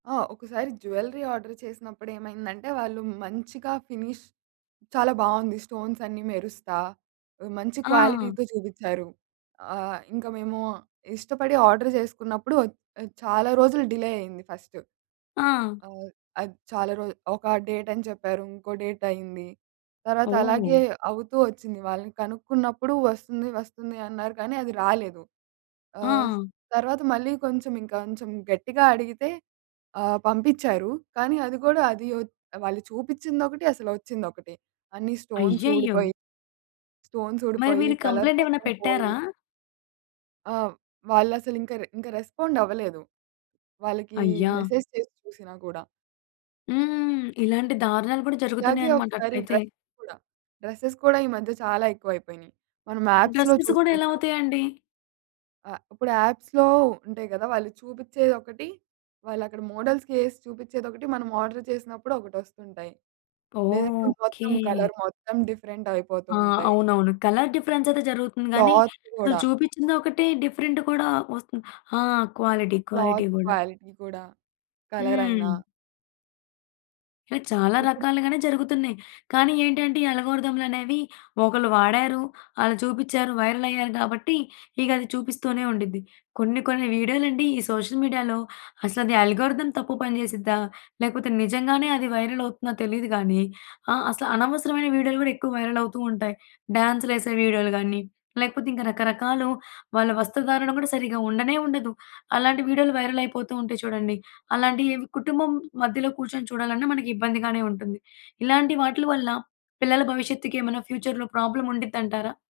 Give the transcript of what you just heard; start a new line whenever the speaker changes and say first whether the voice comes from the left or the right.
right: ఆ! ఒకసారి jewellery order చేసినప్పుడు ఏమైందంటే వాళ్ళు మంచిగా ఫినిష్ చాలా బావుంది. స్టోన్స్ అన్నీ మెరుస్తా, ఆహ్, మంచి
left: ఆ!
right: క్వాలిటీతో జూబిచ్చారు. ఆహ్, ఇంకా మేము ఇష్టపడి ఆర్డర్ జేసుకున్నప్పుడు ఒచ్ ఆహ్, చాలా రోజులు డిలే అయింది ఫస్ట్.
left: ఆ!
right: ఆహ్, అది చాలా రోజు ఒక డేట్ అని చెప్పారు, ఇంకో డేట్ అయింది. తర్వాత అలాగే
left: ఓహ్!
right: అవుతూ ఒచ్చింది. వాళ్ళని కనుక్కున్నప్పుడు వస్తుంది, వస్తుంది అన్నారు కానీ అది రాలేదు. ఆహ్,
left: ఆ!
right: తర్వాత మళ్ళీ కొంచెం ఇంకొంచెం గట్టిగా అడిగితే ఆహ్, పంపిచ్చారు. కానీ అది గూడా అది ఒచ్ వాళ్ళు చూపించిందొకటి, అసలు ఒచ్చిందొకటి. అన్ని స్టోన్స్
left: అయ్యయ్యో!
right: ఊడిపోయి... స్టోన్స్
left: మరి
right: ఊడిపోయి,
left: మీరు
right: కలర్
left: కంప్లెయింట్ ఏమన్నా
right: మొత్తం పోయి
left: పెట్టారా?
right: ఆ! వాళ్ళసలు ఇంక రె ఇంక రెస్పాండవ్వలేదు. వాళ్ళకి
left: అయ్యా!
right: మెసేజ్ చేసి చూసినా గూడా.
left: హ్మ్. ఇలాంటి దారుణాలు గూడా
right: ఇలాగే
left: జరుగుతున్నాయన్నమాట.
right: ఒకసారి
left: అట్లైతే.
right: డ్రెసెస్ గూడా. డ్రెసెస్ గూడా ఈ మధ్య చాలా ఎక్కువైపోయినయి. మనం యాప్స్‌లో
left: డ్రెసెస్ గూడా ఎలా
right: చూసుకుంటం.
left: అవుతయండి?
right: ఆహ్, ఇప్పుడు యాప్స్‌లో ఉంటాయి గదా! వాళ్ళు చూపిచ్చేయి ఒకటి, వాళ్ళక్కడ మోడల్స్‌కి ఏసి చూపిచ్చేది ఒకటి, మనం ఆర్డర్ చేసినప్పుడు ఒకటొస్తుంటాయి.
left: ఓహ్!
right: లేదంటే
left: ఓకే.
right: మొత్తం కలర్ మొత్తం డిఫరెంట్ అయిపోతూ
left: ఆ!
right: ఉంటాయి.
left: అవునవును. కలర్ డిఫరెన్స్ అయితే జరుగుతుంది గానీ,
right: క్లాత్
left: అసలు
right: గూడా
left: చూపిచ్చింది ఒకటి, డిఫరెంట్ కూడా ఒస్తు ఆ! క్వాలిటీ క్వాలిటీ
right: క్లాత్
left: గూడా.
right: క్వాలిటీ గూడా. కలర్ అయినా
left: హ్మ్. ఇలా చాలా
right: ఇపుడు
left: రకాలుగానే జరుగుతున్నాయి. కానీ ఏంటంటే ఈ అల్గారిథంలనేవి ఒకళ్ళు వాడారు, అలా చూపిచ్చారు, వైరల్ అయ్యారు గాబట్టి ఇగది చూపిస్తూనే ఉండిద్ది. కొన్ని కొన్ని వీడియోలండి ఈ సోషల్ మీడియాలో అసలది అల్గారిథం తప్పు పని చేసిద్దా? లేకపోతే నిజంగానే అది వైరల్ అవుతుందా తెలీదు గానీ, ఆ! అసలు అనవసరమైన వీడియోలు గూడా ఎక్కువ వైరల్ అవుతూ ఉంటాయి. డాన్సులేసే వీడియోలు గాని, లేకపోతే ఇంకా రకరకాలు వాళ్ళ వస్త్రధారణ గూడా సరిగ్గా ఉండనే ఉండదు. అలాంటి వీడియోలు వైరల్ అయిపోతూ ఉంటయి చూడండి. అలాంటి ఇవ్ కుటుంబం మధ్యలో కూర్చొని చూడాలన్నా మనకి ఇబ్బందిగానే ఉంటుంది. ఇలాంటి వాట్లు వల్ల పిల్లల భవిష్యత్తుకి ఏమైనా ఫ్యూచర్‌లో ప్రాబ్లమ్ ఉండిద్దంటారా?